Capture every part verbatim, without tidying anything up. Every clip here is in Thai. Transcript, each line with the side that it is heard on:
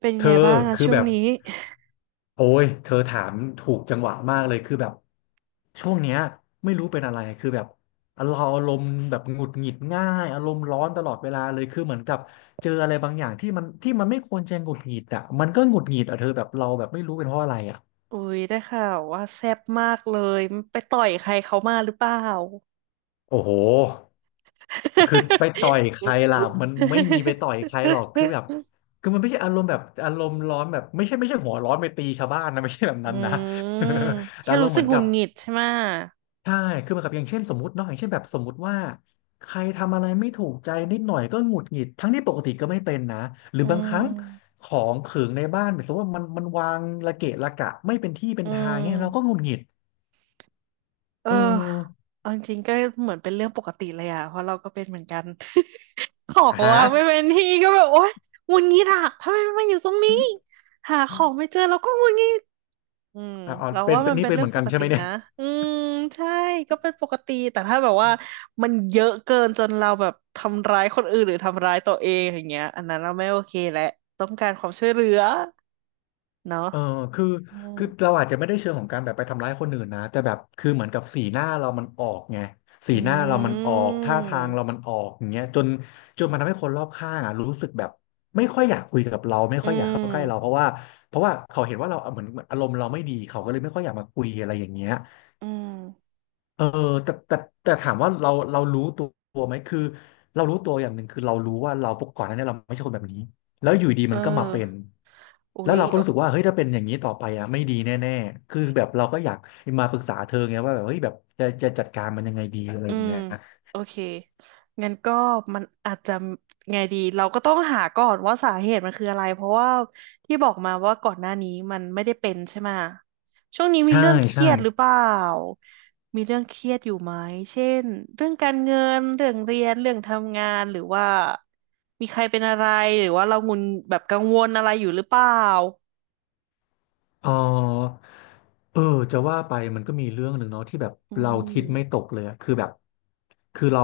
right: เป็น
left: เธ
right: ไง
left: อ
right: บ้างอะ
left: คือ
right: ช่ว
left: แบ
right: ง
left: บ
right: นี้
left: โอ้ยเธอถามถูกจังหวะมากเลยคือแบบช่วงเนี้ยไม่รู้เป็นอะไรคือแบบอารมณ์แบบหงุดหงิดง่ายอารมณ์ร้อนตลอดเวลาเลยคือเหมือนกับเจออะไรบางอย่างที่มันที่มันไม่ควรจะหงุดหงิดอ่ะมันก็หงุดหงิดอ่ะเธอแบบเราแบบไม่รู้เป็นเพราะอะไรอ่ะ
right: อุ๊ยได้ข่าวว่าแซ่บมากเลยไปต่อยใครเขามาหรือเปล่า
left: โอ้โหคือไปต่อยใครล่ะมันไม่มีไปต่อยใครหรอกคือแบบ คือมันไม่ใช่อารมณ์แบบอารมณ์ร้อนแบบไม่ใช่ไม่ใช่หัวร้อนไปตีชาวบ้านนะไม่ใช่แบบ
right: อื
left: นั้นนะ
right: ม
left: แต่
right: แค่
left: อารม
right: รู้
left: ณ์เห
right: สึ
left: มื
right: ก
left: อน
right: หงุ
left: กั
right: ด
left: บ
right: หงิดใช่ไหม
left: ใช่คือมันกับอย่างเช่นสมมติเนาะอย่างเช่นแบบสมมติว่าใครทำอะไรไม่ถูกใจนิดหน่อยก็หงุดหงิดทั้งที่ปกติก็ไม่เป็นนะหรือ
right: อื
left: บางครั้ง
right: ม
left: ของขึงในบ้านแบบสมมติว่ามันมันวางระเกะระกะไม่เป็นที่เป็น
right: อื
left: ทางเนี้ยเราก็หงุ
right: ม
left: ดหงิด
right: เออ
left: เออ
right: เอาจริงๆก็เหมือนเป็นเรื่องปกติเลยอะเพราะเราก็เป็นเหมือนกัน ของ
left: อ่าฮะ
right: ว่างไม่เป็นที่ก็แบบโอ๊ยหงุดหงิดอะทำไมมันมาอยู่ตรงนี้หาของไม่เจอเราก็หงุดหงิด อืม
left: อ่า
right: เรา
left: เป็น
right: ว่า
left: เป็
right: มั
left: น
right: น
left: นี่
right: เป็น
left: เป็น
right: เรื่
left: เห
right: อง
left: มือน
right: ป
left: กัน
right: ก
left: ใช่
right: ติ
left: ไหมเนี่ย
right: นะอืมใช่ก็เป็นปกติแต่ถ้าแบบว่ามันเยอะเกินจนเราแบบทำร้ายคนอื่นหรือทำร้ายตัวเองอย่างเงี้ยอันนั้นเราไม่โอเคแหละต้องการความช่วยเหลือเนาะ
left: เออคือ
right: อืม
left: คือเราอาจจะไม่ได้เชิงของการแบบไปทำร้ายคนอื่นนะแต่แบบคือเหมือนกับสีหน้าเรามันออกไงสี
right: อื
left: หน้าเรามันออกท่าทางเรามั
right: ม
left: นออกอย่างเงี้ยจนจนมันทำให้คนรอบข้างอ่ะรู้สึกแบบไม่ค่อยอยากคุยกับเราไม่
right: อื
left: ค่อยอยากเข้าใกล้เราเพ
right: ม
left: ราะว่าเพราะว่าเขาเห็นว่าเราเหมือนเหมือนอารมณ์เราไม่ดีเขาก็เลยไม่ค่อยอยากมาคุยอะไรอย่างเงี้ย
right: อืม
left: เออแต่แต่แต่ถามว่าเราเรารู้ตัวไหมคือเรารู้ตัวอย่างหนึ่งคือเรารู้ว่าเราปกก่อนหนั้านเนี่ยเราไม่ใช่คนแบบนี้แล้วอยู่ดี
right: เอ
left: มั
right: อ
left: นก็มาเป็น
right: อุ๊
left: แล้ว
right: ย
left: เราก็รู้สึกว่าเฮ้ยถ้าเป็นอย่างนี้ต่อไปอ่ะไม่ดีแน่ๆคือแบบเราก็อยากมาปรึกษาเธอไงว่าแบบเฮ้ยแบบจะจะจัดการมันยังไงดีอะไร
right: อื
left: อย่าง
right: ม
left: เงี้ย
right: โอเคงั้นก็มันอาจจะไงดีเราก็ต้องหาก่อนว่าสาเหตุมันคืออะไรเพราะว่าที่บอกมาว่าก่อนหน้านี้มันไม่ได้เป็นใช่ไหมช่วงนี้มี
left: ใช่
right: เรื่องเค
left: ใช่
right: รียดหรือเปล่ามีเรื่องเครียดอยู่ไหมเช่นเรื่องการเงินเรื่องเรียนเรื่องทำงานหรือว่ามีใครเป็นอะไรหรือว่าเรางุนแบบกังวลอะไรอยู่หรือเปล่า
left: เออเออจะว่าไปมันก็มีเรื่องหนึ่งเนาะที่แบบ
right: อื
left: เราคิดไม่ต
right: ม
left: กเลยอะคือแบบคือเรา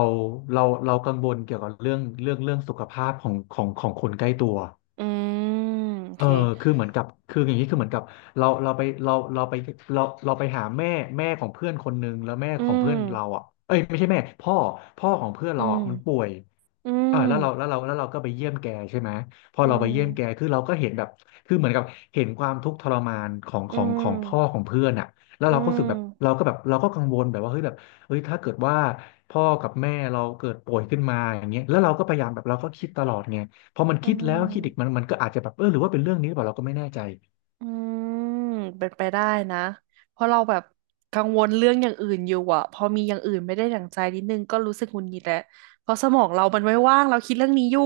left: เราเรากังวลเกี่ยวกับเรื่องเรื่องเรื่องสุขภาพของของของคนใกล้ตัว
right: อืมโอ
left: เอ
right: เค
left: อคือเหมือนกับคืออย่างนี้คือเหมือนกับเราเราไปเราเราไปเราเราไปหาแม่แม่ของเพื่อนคนหนึ่ง แล้วแม่
right: อื
left: ของเพื่
right: ม
left: อนเราอ่ะเอ้ยไม่ใช่แม่พ่อพ่อของเพื่อน
right: อื
left: เรา
right: ม
left: อ่ะมันป่วย
right: อื
left: อ่าแล้วเราแล้
right: ม
left: วเราแล้วเราก็ไปเยี่ยมแกใช่ไหม พอ
right: อื
left: เราไป
right: ม
left: เยี่ยมแกคือเราก็เห็นแบบคือเหมือนกับเห็นความทุกข์ทรมานของ
right: อื
left: ของของพ่อข
right: ม
left: องเพื่อนอ่ะแล้ว
right: อื
left: เราก็รู้สึกแบบเรา
right: ม
left: ก็แบบเราก็กังวลแบบว่าเฮ้ยแบบเฮ้ยถ้าเกิดว่าพ่อกับแม่เราเกิดป่วยขึ้นมาอย่างเงี้ยแล้วเราก็พยายามแบบเราก็คิดตลอดไง พอมัน
right: อื
left: คิดแล้ว
right: ม
left: คิดอีกมันมันก็อาจจะแบบเออหรือว่าเป็นเรื่องนี้หรือเปล่าเราก็ไม่แน่ใจ
right: อืมเป็นไปได้นะ เพราะเราแบบกังวลเรื่องอย่างอื่นอยู่อะพอมีอย่างอื่นไม่ได้ดั่งใจนิดนึงก็รู้สึกหงุดหงิดแหละเพราะสมองเรามันไม่ว่างเราคิดเรื่องนี้อยู่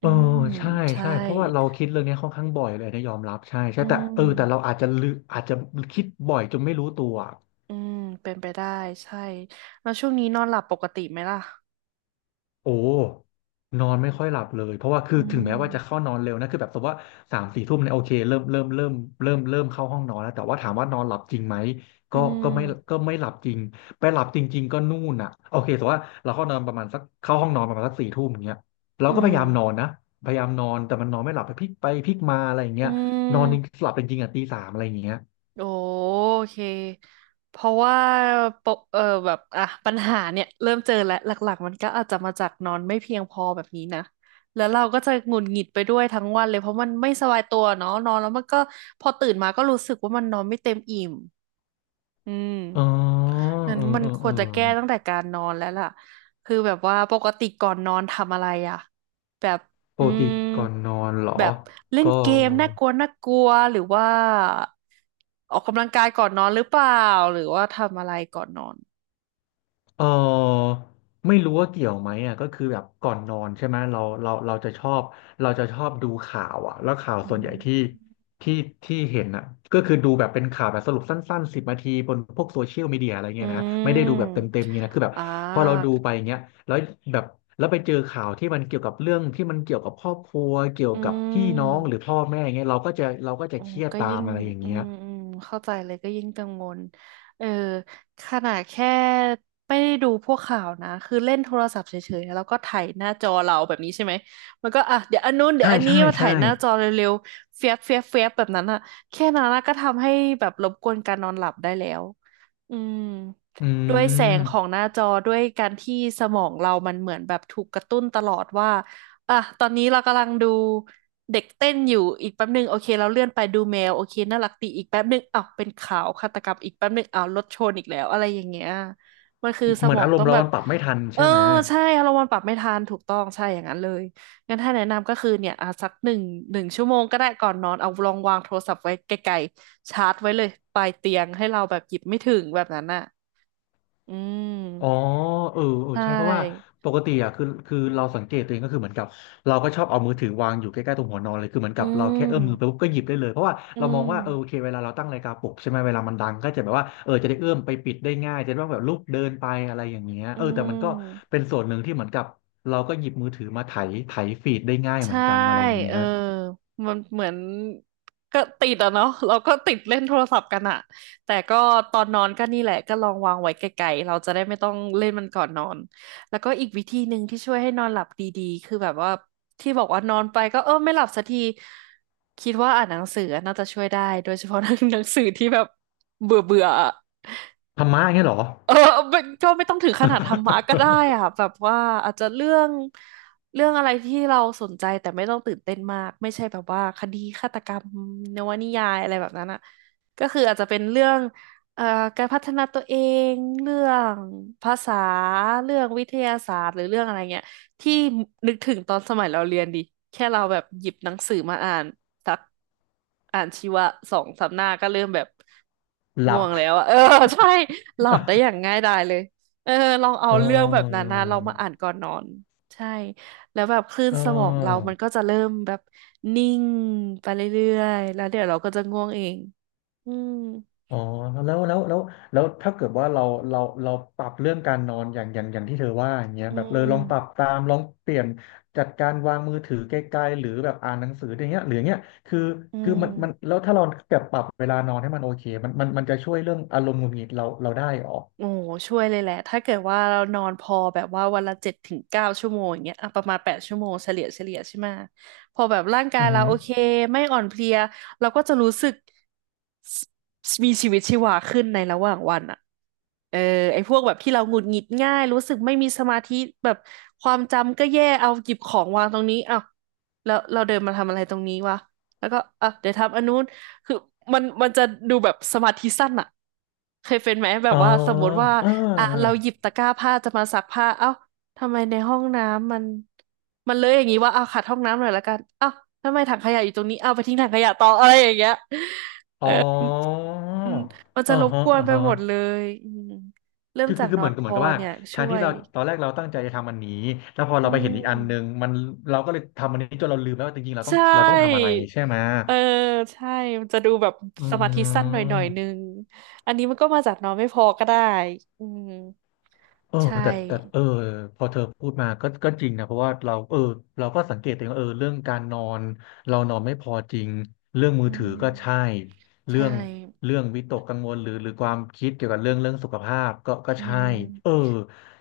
left: เอ
right: อื
left: อ
right: ม
left: ใช่
right: ใช่
left: ใช่เพราะว่าเราคิดเรื่องนี้ค่อนข้างบ่อยเลยนะยอมรับใช่ใช่
right: อื
left: แต่เออแต่เรา
right: ม
left: อาจจะลืออาจจะคิดบ่อยจนไม่รู้ตัว
right: อืมเป็นไปได้ ใช่แล้วช่วงนี้นอนหลับปกติไหมล่ะ
left: โอ้นอนไม่ค่อยหลับเลย เพราะว่าคื
right: อื
left: อถึงแม้ว่าจะ
right: ม
left: เข้านอนเร็วนะคือแบบสมมติว่าสามสี่ทุ่มเนี่ยโอเคเริ่มเริ่มเริ่มเริ่มเริ่มเข้าห้องนอนแล้วแต่ว่าถามว่านอนหลับจริงไหม
right: อื
left: ก็
right: ม
left: ก็ไม่ก็ไม่หลับจริงไปหลับจริงๆก็นู่นอ่ะโอเคแต่ว่าเราเข้านอนประมาณสักเข้าห้องนอนประมาณสักสี่ทุ่มอย่างเงี้ยเรา
right: อื
left: ก็พ
right: ม
left: ยายามนอนนะพยายามนอนแต่มันนอนไม่หลับไปพลิกไปพลิกมาอะไรอย่าง
right: อื
left: เงี้ยนอนจริง
right: ม
left: หลับจริงๆอ่ะตีสามอะไรอย่างเงี้ย
right: โอเค เพราะว่าปกเออแบบอ่ะปัญหาเนี่ยเริ่มเจอแล้วหลักๆมันก็อาจจะมาจากนอนไม่เพียงพอแบบนี้นะ แล้วเราก็จะหงุดหงิดไปด้วยทั้งวันเลยเพราะมันไม่สบายตัวเนาะนอนแล้วมันก็พอตื่นมาก็รู้สึกว่ามันนอนไม่เต็มอิ่ม อืม
left: อ๋อ
right: นั้น
left: เออ
right: มัน
left: เออ
right: ค
left: เอ
right: ว
left: อ
right: รจะแก้ตั้งแต่การนอนแล้วล่ะคือแบบว่าปกติก่อนนอนทำอะไรอ่ะแบบ
left: ป
right: อื
left: กติ
right: ม
left: ก่อนนอนเหรอ
right: แบบเล่น
left: ก็
right: เกมน่ากลัวน่ากลัวหรือว่าออกกำลังกายก่อนนอนหรือเปล่าหรือว่าทำอะไรก่อนนอน
left: เออไม่รู้ว่าเกี่ยวไหมอ่ะก็คือแบบก่อนนอนใช่ไหมเราเราเราจะชอบเราจะชอบดูข่าวอ่ะแล้วข่าว
right: อื
left: ส่วนใหญ่ที่
right: ม
left: ที่ที่เห็นอ่ะก็คือดูแบบเป็นข่าวแบบสรุปสั้นๆสิบนาทีบนพวกโซเชียลมีเดียอะไร
right: อื
left: เงี้ยนะไม่ได้ดูแบ
right: ม
left: บเต็มๆเงี้ยนะคือแบบ
right: อ่า
left: พอเราดูไปเงี้ยแล้วแบบแล้วไปเจอข่าวที่มันเกี่ยวกับเรื่องที่มันเกี่ยวกับครอบครัวเกี่ยว
right: อื
left: กับพี่น้องหรือ
right: ม
left: พ่อแม่เงี้ยเราก็จะเราก็จะ
right: โอ้
left: เครียด
right: ก็
left: ตา
right: ยิ่
left: ม
right: ง
left: อะไรอย่าง
right: อื
left: เงี้ย
right: มอืมเข้าใจเลยก็ยิ่งกังวลเออขนาดแค่ไม่ได้ดูพวกข่าวนะคือเล่นโทรศัพท์เฉยๆแล้วก็ถ่ายหน้าจอเราแบบนี้ใช่ไหมมันก็อ่ะเดี๋ยวอันนู้นเดี๋ย
left: ใช่
right: วอันนี้
left: ใช่
right: มาถ่า
left: ใช่
right: ยหน้าจอเร็วๆเฟียบเฟียบเฟียบแบบนั้นอะแค่นั้นอะก็ทำให้แบบรบกวนการนอนหลับได้แล้วอืม
left: อื
right: ด้วยแสงของห
left: ม
right: น้าจอด้วยการที่สมองเรามันเหมือนแบบถูกกระตุ้นตลอดว่า อ่ะตอนนี้เรากำลังดูเด็กเต้นอยู่อีกแป๊บหนึ่งโอเคเราเลื่อนไปดูแมวโอเคน่ารักดีอีกแป๊บหนึ่งอ้าวเป็นข่าวฆาตกรรมอีกแป๊บหนึ่งอ้าวรถชนอีกแล้วอะไรอย่างเงี้ยมันคือส
left: เหมื
right: ม
left: อน
right: อง
left: อารม
right: ต้อ
left: ณ์
right: ง
left: เรา
right: แบบ
left: มันปรับไม่ทัน
right: เออ
left: ใช่ไหม
right: ใช่เรามันปรับไม่ทันถูกต้องใช่อย่างนั้นเลยงั้นถ้าแนะนำก็คือเนี่ยอ่ะสักหนึ่งหนึ่งชั่วโมงก็ได้ก่อนนอนเอาลองวางโทรศัพท์ไว้ไกลๆชาร์จไว้เลยปลายเตียงให้เราแบบหยิบไม่ถึงแบบนั้นน่ะอื
left: อ๋อ
right: ม
left: เออเอ
right: ใช
left: อใช่เพราะว่า
right: ่
left: ปกติอ่ะคือคือเราสังเกตตัวเองก็คือเหมือนกับเราก็ชอบเอามือถือวางอยู่ใกล้ๆตรงหัวนอนเลยคือเหมือน
right: อื
left: กับเราแค่เอื้อมมือไป
right: ม
left: ปุ๊บก็หยิบได้เลยเพราะว่า
right: อื
left: เรามอง
right: ม
left: ว่าเออโอเคเวลาเราตั้งนาฬิกาปลุกใช่ไหมเวลามันดังก็จะแบบว่าเออจะได้เอื้อมไปปิดได้ง่ายจะได้แบบลุกเดินไปอะไรอย่างเงี้ย
right: อื
left: เออแต่มันก็
right: ม
left: เป็นส่วนหนึ่งที่เหมือนกับเราก็หยิบมือถือมาไถไถฟีดได้ง่ายเหมื
right: ใช่
left: อนกันอะไรอย่างเงี้
right: เออ
left: ย
right: มันเหมือนก็ติดอะเนาะเราก็ติดเล่นโทรศัพท์กันอะแต่ก็ตอนนอนก็นี่แหละก็ลองวางไว้ไกลๆเราจะได้ไม่ต้องเล่นมันก่อนนอนแล้วก็อีกวิธีหนึ่งที่ช่วยให้นอนหลับดีๆคือแบบว่าที่บอกว่านอนไปก็เออไม่หลับสักทีคิดว่าอ่านหนังสือน่าจะช่วยได้โดยเฉพาะหนัง สือที่แบบเบื่อเบื่อ
left: ธรรมะอย่างเงี้ยเหรอ
right: เออไม่ก็ไม่ต้องถึงขนาดธรรมะก็ได้อะ แบบว่าอาจจะเรื่องเรื่องอะไรที่เราสนใจแต่ไม่ต้องตื่นเต้นมากไม่ใช่แบบว่าคดีฆาตกรรมนวนิยายอะไรแบบนั้นอ่ะก็คืออาจจะเป็นเรื่องเอ่อการพัฒนาตัวเองเรื่องภาษาเรื่องวิทยาศาสตร์หรือเรื่องอะไรเงี้ย ที่นึกถึงตอนสมัยเราเรียนดิแค่เราแบบหยิบหนังสือมาอ่านสักอ่านชีวะสองสามหน้าก็เริ่มแบบ
left: ห
right: ง่
left: ลับ
right: วงแล้วอะเออ ใช่หลับได้อย่าง ง่ายดายเลยเออลองเอา
left: เอ
right: เรื่องแบบนั้น
left: อ
right: นะลองมาอ่านก่อนนอนใช่แล้วแบบคลื่น
left: เอ
right: สมองเรามันก็
left: อ
right: จะเริ่มแบบนิ่งไปเรื่อยๆแล้วเดี๋ยวเราก็จะง่วงเองอืม
left: อ๋อแล้วแล้วแล้วแล้วถ้าเกิดว่าเราเราเราปรับเรื่องการนอนอย่างอย่างอย่างที่เธอว่าอย่างเงี้ย
right: อื
left: แบบเลยลองปรับ
right: ม
left: ตามลองเปลี่ยนจัดการวางมือถือไกลๆหรือแบบอ่านหนังสืออย่างเงี้ยหรืออย่างเงี้ยคือ
right: อื
left: คือมันมัน
right: ม
left: แล้วถ้าเราแบบปรับเวลานอนให้มันโอเคมันมันมันจะช่วยเรื่องอารมณ์หงุดหงิดเราเราได้ออก
right: โอ้ช่วยเลยแหละถ้าเกิดว่าเรานอนพอแบบว่าวันละเจ็ดถึงเก้าชั่วโมงอย่างเงี้ยอ่ะประมาณแปดชั่วโมงเฉลี่ยเฉลี่ยใช่ไหมะพอแบบร่างกา
left: อ
right: ย
left: อือ
right: เรา
left: หือ
right: โอเคไม่อ่อนเพลียเราก็จะรู้สึก มีชีวิตชีวาขึ้นในระหว่างวันอ่ะเออไอ้พวกแบบที่เราหงุดหงิดง่ายรู้สึกไม่มีสมาธิแบบความจำก็แย่เอาหยิบของวางตรงนี้อ้าวแล้วเราเดินมาทำอะไรตรงนี้วะแล้วก็อ่ะเดี๋ยวทำอันนู้นคือมันมันจะดูแบบสมาธิสั้นอ่ะเคยเป็นไหมแบ
left: อ๋
right: บ
left: อ
right: ว่าสมมติว่า
left: อ่
right: อ่ะเรา
left: า
right: หยิบตะกร้าผ้าจะมาซักผ้าเอ้าทำไมในห้องน้ำมันมันเลยอย่างนี้ว่าเอาขัดห้องน้ำหน่อยละกันเอ้าทำไมถังขยะอยู่ตรงนี้เอาไปทิ้งถังขยะต่ออะไรอย่างเงี้ย
left: อ๋อ
right: มันมันจะ
left: อ๋อ
right: รบ
left: ฮะ
right: กวน
left: อ๋อ
right: ไป
left: ฮะ
right: หมดเลยอืมเริ่ม
left: คือ
right: จา
left: คื
right: ก
left: อคือ
right: นอ
left: เหมือ
right: น
left: นกั
right: พ
left: บเหมือ
right: อ
left: นกับว่า
right: เนี่ย
left: แท
right: ช่
left: น
right: ว
left: ที่
right: ย
left: เราตอนแรกเราตั้งใจจะทำอันนี้แล้วพอ
right: อื
left: เราไปเห็นอีกอันหนึ่ง
right: ม
left: มันเราก็เลยทำอันนี้จนเราลืมแล้วว่าจริงๆเราต้อง
right: ใช่
left: เราต้องทำอะไรใช่ไหม
right: เออใช่มันจะดูแบบ
left: อื
right: สมาธิสั้นหน่อยหน่อยนึ
left: ม
right: ง อันนี้มันก็มาจากนอนไม่พอก็ได้อืม
left: เออ
right: ใช่
left: แต่แต่เออพอเธอพูดมาก็ก็จริงนะเพราะว่าเราเออเราก็สังเกตตัวเองว่าเออเรื่องการนอนเรานอนไม่พอจริงเรื่องมื
right: อื
left: อถือก็ใช่
right: ม
left: เรื่
right: ใช่
left: องเรื่องวิตกกังวลหรือหรือความคิดเกี่ยวกับเรื่องเรื่องสุขภาพก็ก็
right: อื
left: ใช่เออ
right: ม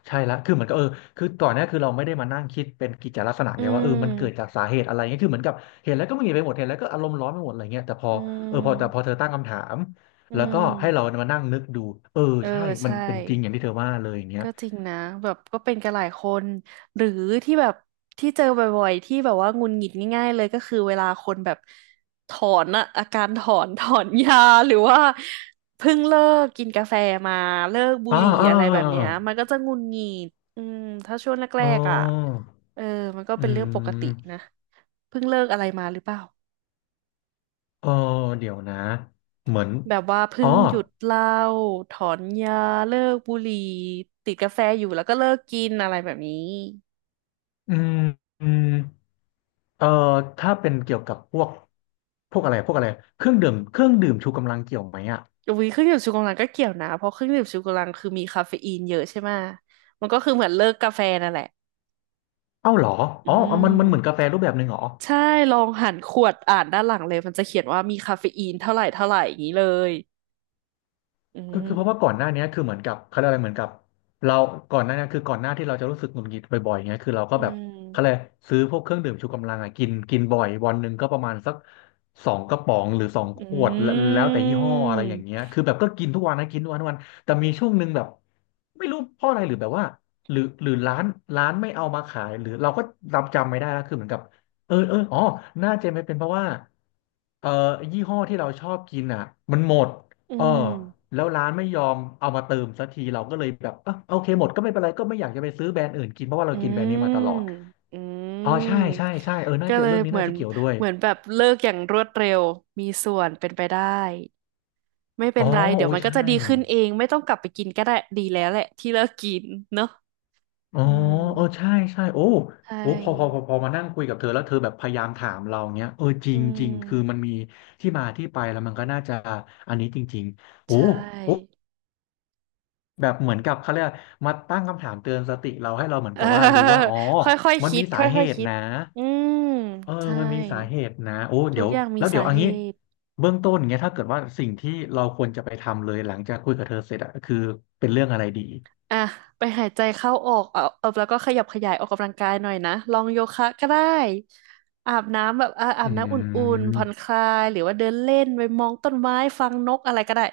left: ใช่ละคือเหมือนกับเออคือก่อนหน้าคือเราไม่ได้มานั่งคิดเป็นกิจลักษณะ
right: อื
left: ไงว่าเออมันเกิดจา
right: ม
left: กสาเหตุอะไรเงี้ยคือเหมือนกับเห็นแล้วก็มึนไปหมดเห็นแล้วก็อารมณ์ร้อนไปหมดอะไรเงี้ยแต่พอ
right: อื
left: เออพอแต่พอ
right: ม
left: เธอตั้งคำถาม
right: อื
left: แล้วก็
right: ม
left: ให้เรามานั่งนึกดูเออ
right: เออ
left: ใช่มัน
right: ใช่
left: เป็นจริงอย่างที่เธอว่าเลยอย่างเงี้ย
right: ก็จริงนะแบบก็เป็นกันหลายคนหรือที่แบบที่เจอบ่อยๆที่แบบว่าหงุดหงิดง่ายๆเลยก็คือเวลาคนแบบถอนอะอาการถอน ถอนยาหรือว่าเพิ่งเลิกกินกาแฟมาเลิกบุ
left: อ่า
right: หรี่
left: อ่
right: อะไรแบบเนี้ย
left: า
right: มันก็จะหงุดหงิดอืมถ้าช่วงแร
left: อ่าอ๋
right: กๆอ่ะ
left: อ
right: เออมันก็
left: อื
right: เป็นเรื่องปกติ
left: ม
right: นะเพิ่งเลิกอะไรมาหรือเปล่า
left: เออเดี๋ยวนะ เหมือน
right: แบบว่าเพิ่
left: อ๋อ
right: งหยุดเหล้าถอนยาเลิกบุหรี่ติดกาแฟอยู่แล้วก็เลิกกินอะไรแบบนี้
left: อืมอืมเออถ้าเป็นเกี่ยวกับพวกพวกอะไรพวกอะไร เครื่องดื่ม เครื่องดื่มชูกำลังเกี่ยวไหมอ่ะ
right: อุ้ยเครื่องดื่มชูกำลังก็เกี่ยวนะเพราะเครื่องดื่มชูกำลังคือมีคาเฟอีนเยอะใช่ไหมะมันก็คือเหมือนเลิกกาแฟนั่นแหละ
left: เอ้าเหรอ
right: อื
left: อ๋อมันมันเหมือนกา
right: ม
left: แฟรูปแบบหนึ่งเหรอ
right: ใช่ลองหันขวดอ่านด้านหลังเลยมันจะเขียนว่ามีคาเฟอีนเท่าไหร่เท่าไหร่อย่างนี้เลยอื
left: คือคือเพราะว่า
right: ม
left: ก่อนหน้าเนี้ยคือเหมือนกับเขาเรียกอะไรเหมือนกับเราก่อนหน้าเนี้ยคือก่อนหน้าที่เราจะรู้สึกหงุดหงิดบ่อยๆเงี้ยคือเราก็
right: อื
left: แบบเขาเลย
right: ม
left: กซื้อพวกเครื่องดื่มชูกำลังอ่ะกินกินบ่อยวันหนึ่งก็ประมาณสักสองกระป๋องหรือสองข
right: อ
left: วดแล้ว
right: ื
left: แล้วแต่ยี่ห้ออะไรอย่าง
right: ม
left: เงี้ยคือแบบก็กินทุกวันนะกินทุกวันทุกวันแต่มีช่วงหนึ่งแบบไม่รู้เพราะอะไรหรือแบบว่าหรือหรือร้านร้านไม่เอามาขายหรือเราก็จำจำไม่ได้แล้วคือเหมือนกับเออเอออ๋อน่าจะไม่เป็นเพราะว่าเอ่อยี่ห้อที่เราชอบกินอ่ะมันหมด
right: อื
left: เออ
right: ม
left: แล้วร้านไม่ยอมเอามาเติมสักทีเราก็เลยแบบเออโอเคหมดก็ไม่เป็นไรก็ไม่อยากจะไปซื้อแบรนด์อื่นกินเพราะว่าเรา
right: อื
left: กินแบรนด์นี้มาตลอด
right: มอื
left: อ๋อใช่
right: ม
left: ใช่ใช่เออน่า
right: ก็
left: จะ
right: เลย
left: เรื่องนี้
right: เหมื
left: น่า
right: อน
left: จะเกี่ยวด้วย
right: เหมือนแบบเลิกอย่างรวดเร็วมีส่วนเป็นไปได้ ไม่เป็
left: อ๋
right: น
left: อ
right: ไรเดี๋ย
left: โอ้
right: ว
left: ย
right: มันก็
left: ใช่
right: จะดีขึ้นเองไม่ต้องกลับไปกินก็ได้ดีแล้วแหละที่เลิกกินเนอะ
left: อ๋อ
right: อืม
left: เออใช่ใช่โอ้
right: ใช่
left: โอ้พอพอพอพอมานั่งคุยกับเธอแล้วเธอแบบพยายามถามเราเนี้ยเออจริ
right: อื
left: งจริงคือมัน
right: ม
left: มีที่มาที่ไปแล้วมันก็น่าจะอันนี้จริงๆโอ้
right: ใช
left: โอ้
right: ่
left: แบบเหมือนกับเขาเรียกมาตั้งคำถามเตือนสติเราให้เราเหมื อน
right: เออ
left: กับว่ารู้ว่าอ๋อ
right: ค่อยๆ
left: มัน
right: คิ
left: มี
right: ด
left: สา
right: ค่
left: เห
right: อยๆ
left: ตุ
right: คิด
left: นะ
right: อืม
left: เออ
right: ใช่
left: มันมีสาเหตุนะโอ้
right: ทุ
left: เดี๋
right: ก
left: ยว
right: อย่างมี
left: แล้วเดี๋ย
right: สา
left: วเอัน
right: เห
left: นี้
right: ตุ
left: เบื้องต้นเงี้ยถ้าเกิดว่าสิ่งที่เราควรจะไปทำเลยหลังจากคุยกับเธอเสร็จอะคือเป็นเรื่องอะไรดี
right: อ่ะไปหายใจเข้าออกเอาเอาแล้วก็ขยับขยายออกกำลังกายหน่อยนะลองโยคะก็ได้อาบน้ำแบบอ่ะอา
left: อื
right: บน้ำอุ่นๆผ่อนค
left: ม
right: ลายหรือว่าเดินเล่นไปมองต้นไม้ฟังนกอะไรก็ได้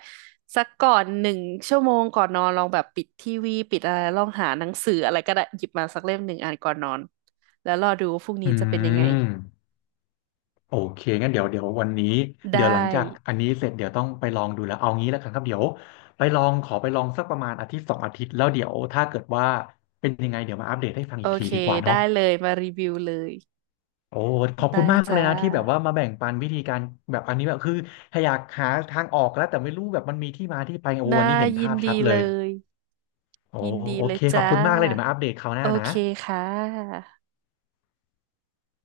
right: สักก่อนหนึ่งชั่วโมงก่อนนอนลองแบบปิดทีวีปิดอะไรลองหาหนังสืออะไรก็ได้หยิบมาสักเล่มหนึ่งอ่านก่อนนอนแล้วรอดูว่าพรุ่งนี้
left: อื
right: จะเป็นยังไง
left: ม โอเคงั้นเดี๋ยวเดี๋ยววันนี้
right: ได
left: เดี๋ยวหลังจากอั
right: ้
left: นนี้เสร็จเดี๋ยวต้องไปลองดูแล้วเอางี้แล้วกันครับเดี๋ยวไปลองขอไปลองสักประมาณอาทิตย์สองอาทิตย์แล้วเดี๋ยวถ้าเกิดว่าเป็นยังไงเดี๋ยวมาอัปเดตให้ฟัง
right: โอ
left: อีกที
right: เค
left: ดีกว่าเนาะ
right: ได้เลยมารีวิวเลย
left: โอ้ขอบ
right: ได้
left: คุณมากเล
right: จ้า
left: ยนะที่แบบว่ามาแบ่งปันวิธีการแบบอันนี้แบบคือถ้าอยากหาทางออกแล้วแต่ไม่รู้แบบมันมีที่มาที่ไปโอ้
right: น่า
left: วันนี้เห็น
right: ยิ
left: ภา
right: น
left: พ
right: ดี
left: ชัดเล
right: เล
left: ย
right: ย
left: โอ้
right: ยินดี
left: โอ
right: เล
left: เค
right: ย
left: ขอบ
right: จ้า
left: คุณมากเลยเดี๋ยวมาอัปเดตคราวห
right: โอ
left: น้านะ
right: เคค่ะ